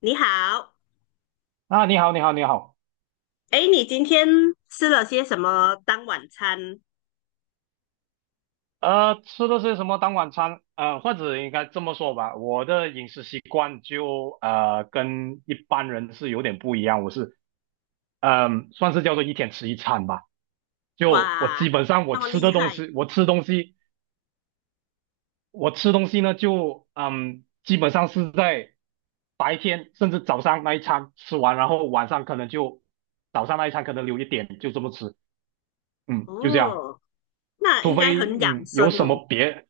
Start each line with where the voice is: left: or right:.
left: 你好，
right: 啊，你好，你好，你好。
left: 哎，你今天吃了些什么当晚餐？
right: 吃的是什么当晚餐？或者应该这么说吧，我的饮食习惯就跟一般人是有点不一样。我是算是叫做一天吃一餐吧。就我
left: 哇，
right: 基
left: 那
right: 本上我
left: 那么
right: 吃
left: 厉
right: 的东
left: 害
right: 西，我吃东西，我吃东西呢，就基本上是在白天甚至早上那一餐吃完，然后晚上可能就早上那一餐可能留一点，就这么吃。就这样。
left: 哦，那
right: 除
left: 应该
right: 非
left: 很养
right: 嗯
left: 生
right: 有什
left: 哦。
right: 么别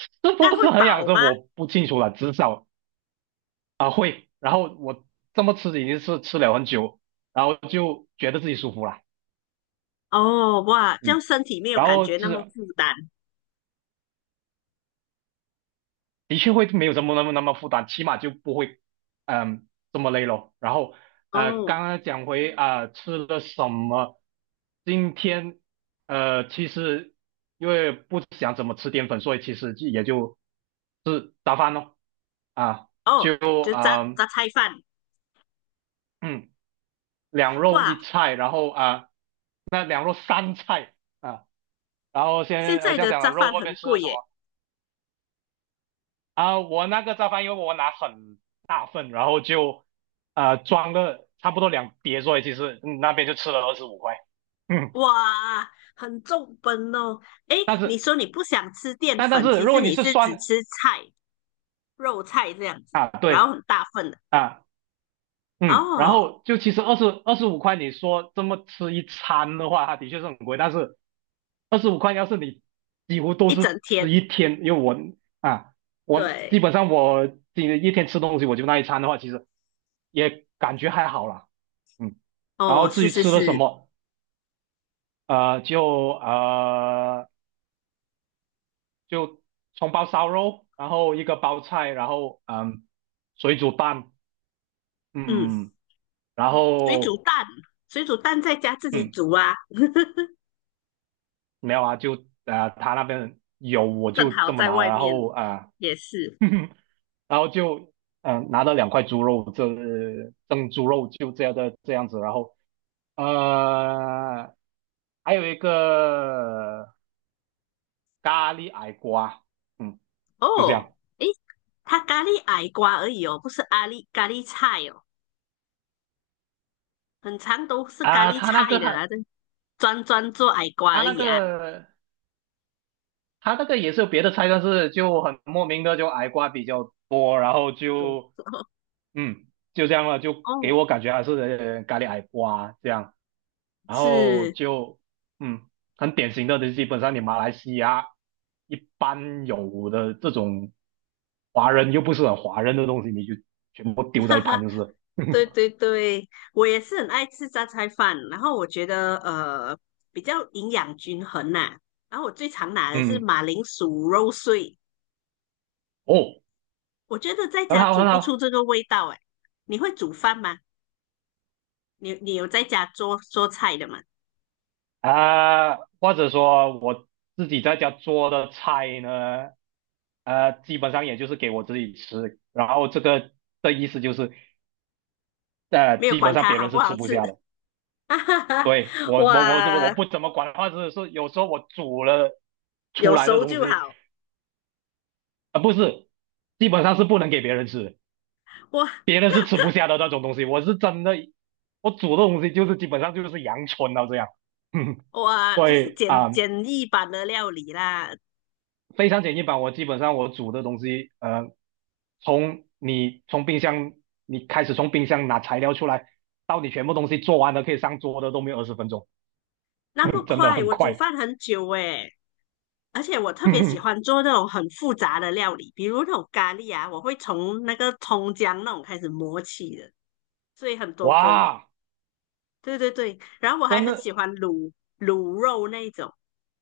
right: 是
left: 那
right: 不
left: 会
right: 是很养
left: 饱
right: 生
left: 吗？
right: 我不清楚了，至少会。然后我这么吃已经是吃了很久，然后就觉得自己舒服了，
left: 哦，哇，这样
right: 嗯，
left: 身体没有
right: 然
left: 感
right: 后
left: 觉那么
right: 这
left: 负担
right: 的确会没有这么那么负担，起码就不会嗯呃这么累咯。然后刚
left: 哦。
right: 刚讲回吃了什么，今天其实因为不想怎么吃淀粉，所以其实就也就是早饭咯，啊
left: 哦，
right: 就
left: 就榨
right: 啊
left: 榨菜饭，
right: 嗯。两肉
left: 哇，
right: 一菜，然后啊，那两肉三菜啊，然后
left: 现
right: 先
left: 在
right: 像
left: 的
right: 讲了
left: 榨
right: 肉
left: 饭
right: 外
left: 很
right: 面吃
left: 贵
right: 的什
left: 耶，
right: 么啊，我那个炸饭因为我拿很大份，然后就装了差不多两碟，所以其实那边就吃了二十五块，嗯，
left: 哇，很重本哦。哎，你说你不想吃淀
right: 但但
left: 粉，
right: 是
left: 其
right: 如
left: 实
right: 果你
left: 你
right: 是
left: 是只
right: 酸
left: 吃菜、肉菜这样子，
right: 啊，
left: 然
right: 对
left: 后很大份的
right: 啊，嗯，然
left: 哦，
right: 后就其实二十五块，你说这么吃一餐的话，它的确是很贵。但是二十五块，要是你几乎都
left: 一整
right: 是
left: 天。
right: 吃一天，因为啊，我基
left: 对，
right: 本上今一天吃东西我就那一餐的话，其实也感觉还好啦。嗯，然后
left: 哦，
right: 至
left: 是
right: 于
left: 是
right: 吃了什
left: 是，
right: 么，呃，就呃就葱包烧肉，然后一个包菜，然后水煮蛋，
left: 嗯，
right: 嗯，然
left: 水煮
right: 后。
left: 蛋，水煮蛋在家自己
right: 嗯，
left: 煮啊，
right: 没有啊，就他那边有我
left: 正
right: 就
left: 好
right: 这么
left: 在
right: 拿了，
left: 外
right: 然
left: 面
right: 后
left: 也是。
right: 呃 然后就拿了两块猪肉，这蒸猪肉就这样的这样子，然后呃还有一个咖喱矮瓜，嗯，就这
left: 哦，
right: 样
left: 诶，它咖喱矮瓜而已哦，不是咖喱菜哦，很常都是咖
right: 啊、
left: 喱菜的啊，这专做矮瓜
right: 他
left: 而
right: 那
left: 已啊。
right: 个他那个也是有别的菜，但是就很莫名的就矮瓜比较多，然后
left: 对，
right: 就嗯就这样了，就给
left: 哦，
right: 我感觉还是咖喱矮瓜这样。然后
left: 是，
right: 就嗯，很典型的，就基本上你马来西亚一般有的这种华人又不是很华人的东西，你就全部丢 在
left: 哈
right: 一旁
left: 哈，
right: 就是了，
left: 对 对对，我也是很爱吃榨菜饭，然后我觉得比较营养均衡呐、然后我最常拿的是
right: 嗯，
left: 马铃薯肉碎，
right: 哦，
left: 我觉得在
right: 很
left: 家
right: 好
left: 煮
right: 很
left: 不出
right: 好。
left: 这个味道哎。你会煮饭吗？你有在家做做菜的吗？
right: 或者说我自己在家做的菜呢，基本上也就是给我自己吃，然后这个的意思就是，
left: 没有
right: 基本
left: 管
right: 上
left: 它
right: 别
left: 好
right: 人
left: 不
right: 是
left: 好
right: 吃不
left: 吃，
right: 下的。
left: 哈哈哈。
right: 对，我
left: 哇，
right: 不怎么管话是有时候我煮了出
left: 有
right: 来的
left: 熟
right: 东
left: 就
right: 西
left: 好。
right: 不是，基本上是不能给别人吃的
left: 哇，
right: 别人是吃不下的那种东西。我是真的，我煮的东西就是基本上就是阳春到这样，嗯
left: 哇，
right: 所
left: 就是
right: 以
left: 简简易版的料理啦。
right: 非常简易版。我基本上我煮的东西，从你从冰箱你开始从冰箱拿材料出来，到你全部东西做完了可以上桌的都没有20分钟，
left: 那么
right: 真的
left: 快，
right: 很
left: 我煮
right: 快。
left: 饭很久诶，而且我特别喜欢做那种很复杂的料理，比如那种咖喱啊，我会从那个葱姜那种开始磨起的，所以很 多工。
right: 哇，
left: 对对对，然后我还
right: 真
left: 很
right: 的
left: 喜欢卤肉那一种，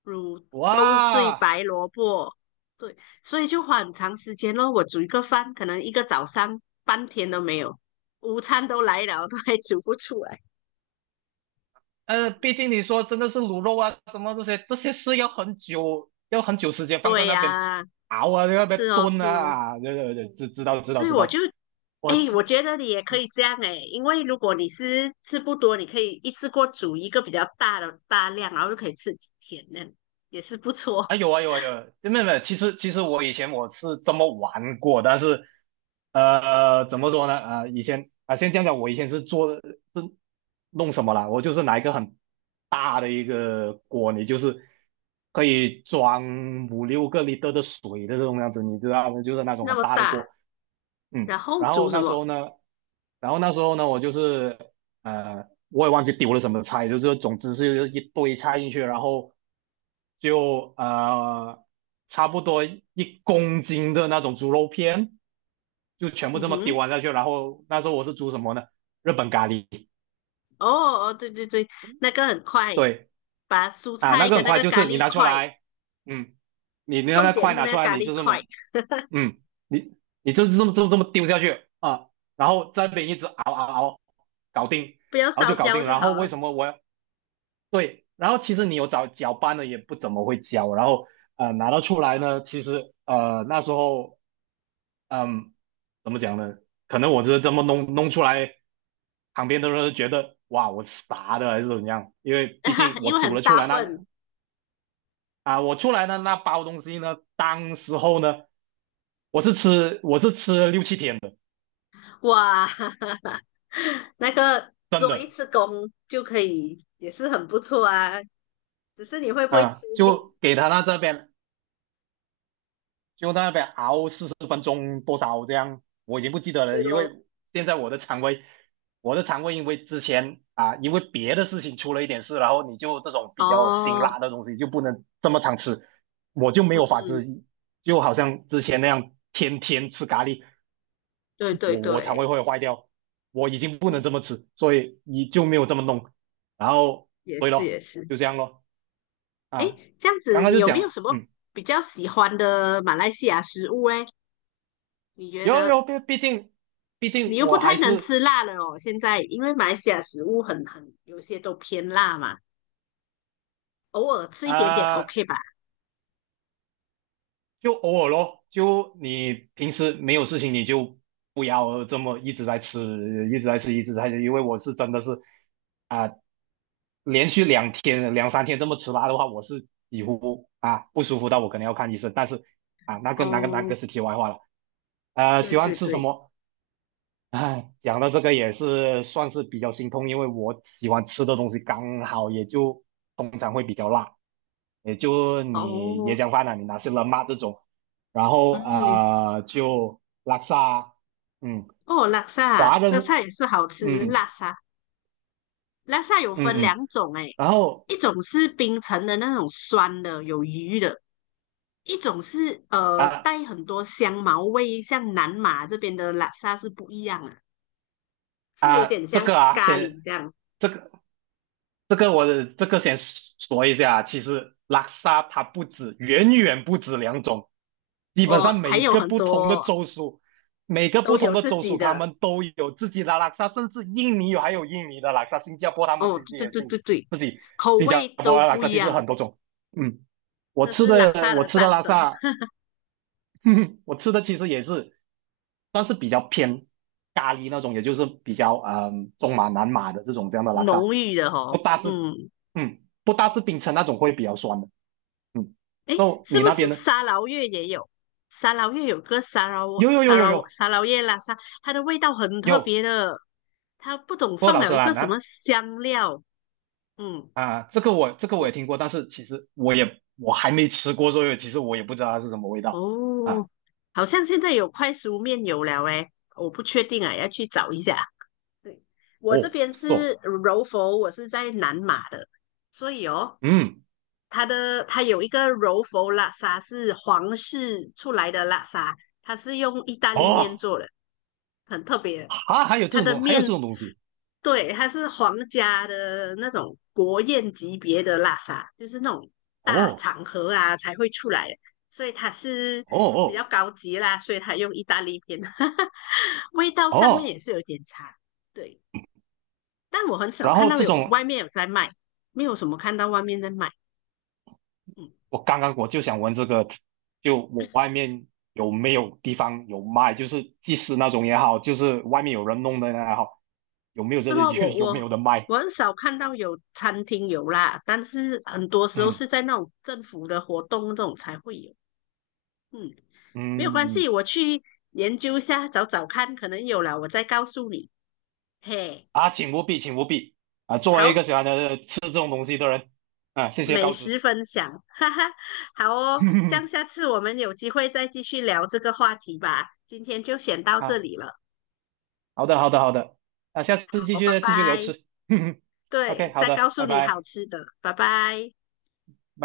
left: 卤肉碎
right: 哇，
left: 白萝卜，对，所以就花很长时间咯。我煮一个饭，可能一个早上半天都没有，午餐都来了，都还煮不出来。
right: 毕竟你说真的是卤肉啊，什么这些是要很久，要很久时间放在
left: 对
right: 那边
left: 呀、
right: 熬啊，在那边
left: 是哦
right: 炖
left: 是
right: 啊，
left: 哦，
right: 啊，对对对，知道知道
left: 所以
right: 知
left: 我就，
right: 道，我
left: 哎，我
right: 吃。
left: 觉得你也可以这样哎，因为如果你是吃不多，你可以一次过煮一个比较大的大量，然后就可以吃几天，那样也是不错。
right: 啊，有啊有啊有啊，没有没有，其实我以前我是这么玩过，但是怎么说呢？以前啊、先讲讲我以前是弄什么啦？我就是拿一个很大的一个锅，你就是可以装五六个 l i 的水的这种样子，你知道吗？就是那 种
left: 那
right: 很
left: 么
right: 大的
left: 大，
right: 锅，
left: 然
right: 嗯。
left: 后煮什么？
right: 然后那时候呢，我就是我也忘记丢了什么菜，就是总之是一堆菜进去，然后就差不多1公斤的那种猪肉片，就全部
left: 嗯
right: 这么丢
left: 哼。
right: 完下去。然后那时候我是煮什么呢？日本咖喱，
left: 哦哦，对对对，那个很快，
right: 对
left: 把蔬
right: 啊，那
left: 菜
right: 个很
left: 跟那
right: 快，
left: 个
right: 就
left: 咖
right: 是你
left: 喱
right: 拿出
left: 块，
right: 来，嗯，你
left: 重
right: 那
left: 点
right: 块
left: 是
right: 拿
left: 那
right: 出
left: 个
right: 来，
left: 咖
right: 你
left: 喱
right: 就这
left: 块，
right: 么，嗯，你就这么丢下去啊，然后这边一直熬熬熬，搞定。
left: 不要
right: 然后就
left: 烧
right: 搞
left: 焦
right: 定。
left: 就
right: 然后
left: 好
right: 为
left: 了，
right: 什么我对，然后其实你有找搅拌的也不怎么会交，然后拿到出来呢，其实那时候嗯怎么讲呢？可能我是这么弄弄出来，旁边的人都觉得哇我傻的还是怎样？因为毕竟 我
left: 因为
right: 煮
left: 很
right: 了出
left: 大
right: 来
left: 份，
right: 我出来的那包东西呢，当时候呢我是吃了6、7天的，
left: 哇，那个
right: 真
left: 做一
right: 的
left: 次工就可以，也是很不错啊。只是你会不会吃腻，
right: 就给他那这边就在那边熬40分钟多少这样，我已经不记得
left: 对
right: 了，因为
left: 咯？
right: 现在我的肠胃因为之前啊，因为别的事情出了一点事，然后你就这种比较辛
left: 哦，
right: 辣的东西就不能这么常吃，我就没
left: 嗯
right: 有法
left: 嗯，
right: 子，就好像之前那样天天吃咖喱，
left: 对对
right: 我肠胃
left: 对，
right: 会坏掉，我已经不能
left: 嗯，
right: 这么吃，所以你就没有这么弄，然后
left: 也
right: 对
left: 是也
right: 咯，
left: 是。
right: 就这样咯啊，
left: 诶，这样
right: 刚
left: 子
right: 刚
left: 你
right: 就
left: 有没有
right: 讲，
left: 什么比较喜欢的马来西亚食物诶？你觉
right: 有
left: 得？
right: 有，毕毕竟毕
left: 你
right: 竟
left: 又不
right: 我还
left: 太能
right: 是。
left: 吃辣了哦。现在因为马来西亚食物很有些都偏辣嘛，偶尔吃一点点
right: 啊、
left: OK 吧？
right: 就偶尔咯，就你平时没有事情，你就不要这么一直在吃，一直在吃，一直在吃，因为我是真的是啊、连续2天、2、3天这么吃辣的话，我是几乎不舒服到我可能要看医生，但是那个那个那
left: 哦，
right: 个是题外话了。
left: 对
right: 喜欢
left: 对
right: 吃什
left: 对，
right: 么？哎，讲到这个也是算是比较心痛，因为我喜欢吃的东西刚好也就通常会比较辣。也就你椰
left: 哦，
right: 浆饭啊，你拿些冷嘛这种，然后
left: 嗯，也
right: 就拉萨，嗯，
left: 哦，拉萨
right: 华
left: 拉
right: 人，
left: 萨也是好吃，拉
right: 嗯
left: 萨拉萨有分
right: 嗯嗯，
left: 两种诶，
right: 然后
left: 一种是冰城的那种酸的有鱼的，一种是
right: 啊
left: 带很多香茅味，像南马这边的拉萨是不一样的，是有
right: 啊、
left: 点
right: 这
left: 像
right: 个啊
left: 咖
right: 先
left: 喱这样
right: 这个这个我这个先说一下，其实拉萨它不止，远远不止两种，基本上
left: 哦，还有很多
right: 每个
left: 都
right: 不同
left: 有
right: 的
left: 自
right: 州
left: 己
right: 属他
left: 的。
right: 们都有自己的拉萨，甚至印尼有还有印尼的拉萨，新加坡他们
left: 哦，
right: 自己
left: 对
right: 也
left: 对对
right: 是
left: 对对，
right: 自己
left: 口
right: 新
left: 味
right: 加坡
left: 都
right: 的拉
left: 不
right: 萨，
left: 一
right: 其实
left: 样，
right: 很多种。嗯，我
left: 这
right: 吃
left: 是拉萨
right: 的我
left: 的
right: 吃的
left: 战
right: 拉
left: 争，
right: 萨，我吃的其实也是算是比较偏咖喱那种，也就是比较中马南马的这种这样的拉萨。
left: 浓郁的
right: 不
left: 哦。
right: 大是，
left: 嗯，
right: 不大是冰城那种会比较酸的，嗯。
left: 诶，
right: 就
left: 是
right: 你
left: 不
right: 那
left: 是
right: 边呢？
left: 沙劳越也有？沙劳越有个沙劳
right: 有有有
left: 沙
right: 有
left: 劳
right: 有
left: 沙劳越拉萨，它的味道很特
right: 有，
left: 别的，它不懂
right: 不过
left: 放
right: 老实
left: 了一
right: 啦，
left: 个什么
right: 那
left: 香料。嗯，
right: 这个我
left: 我
right: 也听过，但是其实我也还没吃过，所以其实我也不知道它是什么味道啊。
left: 哦，好像现在有快熟面有了诶，我不确定啊，要去找一下。对，我这
right: 哦，
left: 边
right: 是
left: 是
right: 哦，
left: 柔佛，我是在南马的，所以哦。
right: 嗯，
left: 它的它有一个柔佛拉沙是皇室出来的拉沙，它是用意大利面
right: 哦，
left: 做的，很特别。
right: 啊，
left: 它的
right: 还有这
left: 面
right: 种东西，
left: 对它是皇家的那种国宴级别的拉沙，就是那种大
right: 哦
left: 场合啊才会出来的，所以它是
right: 哦
left: 比较
right: 哦
left: 高级啦，所以它用意大利面，味道上面
right: 哦，
left: 也是有点差。对，但我很少
right: 然
left: 看
right: 后
left: 到
right: 这
left: 有
right: 种
left: 外面有在卖，没有什么看到外面在卖。嗯。
right: 我刚刚就想问这个，就我外面有没有地方有卖，就是即食那种也好，就是外面有人弄的也好，有没有
left: 是
right: 这些
left: 吗？我
right: 有没
left: 我
right: 有的卖？
left: 我很少看到有餐厅有啦，但是很多时候是
right: 嗯
left: 在那种政府的活动这种才会有。嗯，没有关
right: 嗯
left: 系，
right: 嗯
left: 我去研究一下，找找看，可能有了，我再告诉你。嘿，
right: 请务必，请务必啊！作为一个
left: 好，
right: 喜欢的吃这种东西的人，啊，谢谢
left: 美
right: 告知。
left: 食分享，哈哈，好哦，这样下 次我们有机会再继续聊这个话题吧。今天就先到这
right: 啊，
left: 里了，
right: 好的，好的，好的，啊，下次继
left: 好，拜
right: 续继续聊
left: 拜。
right: 吃。OK，
left: 对，
right: 好
left: 再
right: 的，
left: 告诉
right: 拜
left: 你
right: 拜
left: 好
right: 拜。
left: 吃的，拜拜。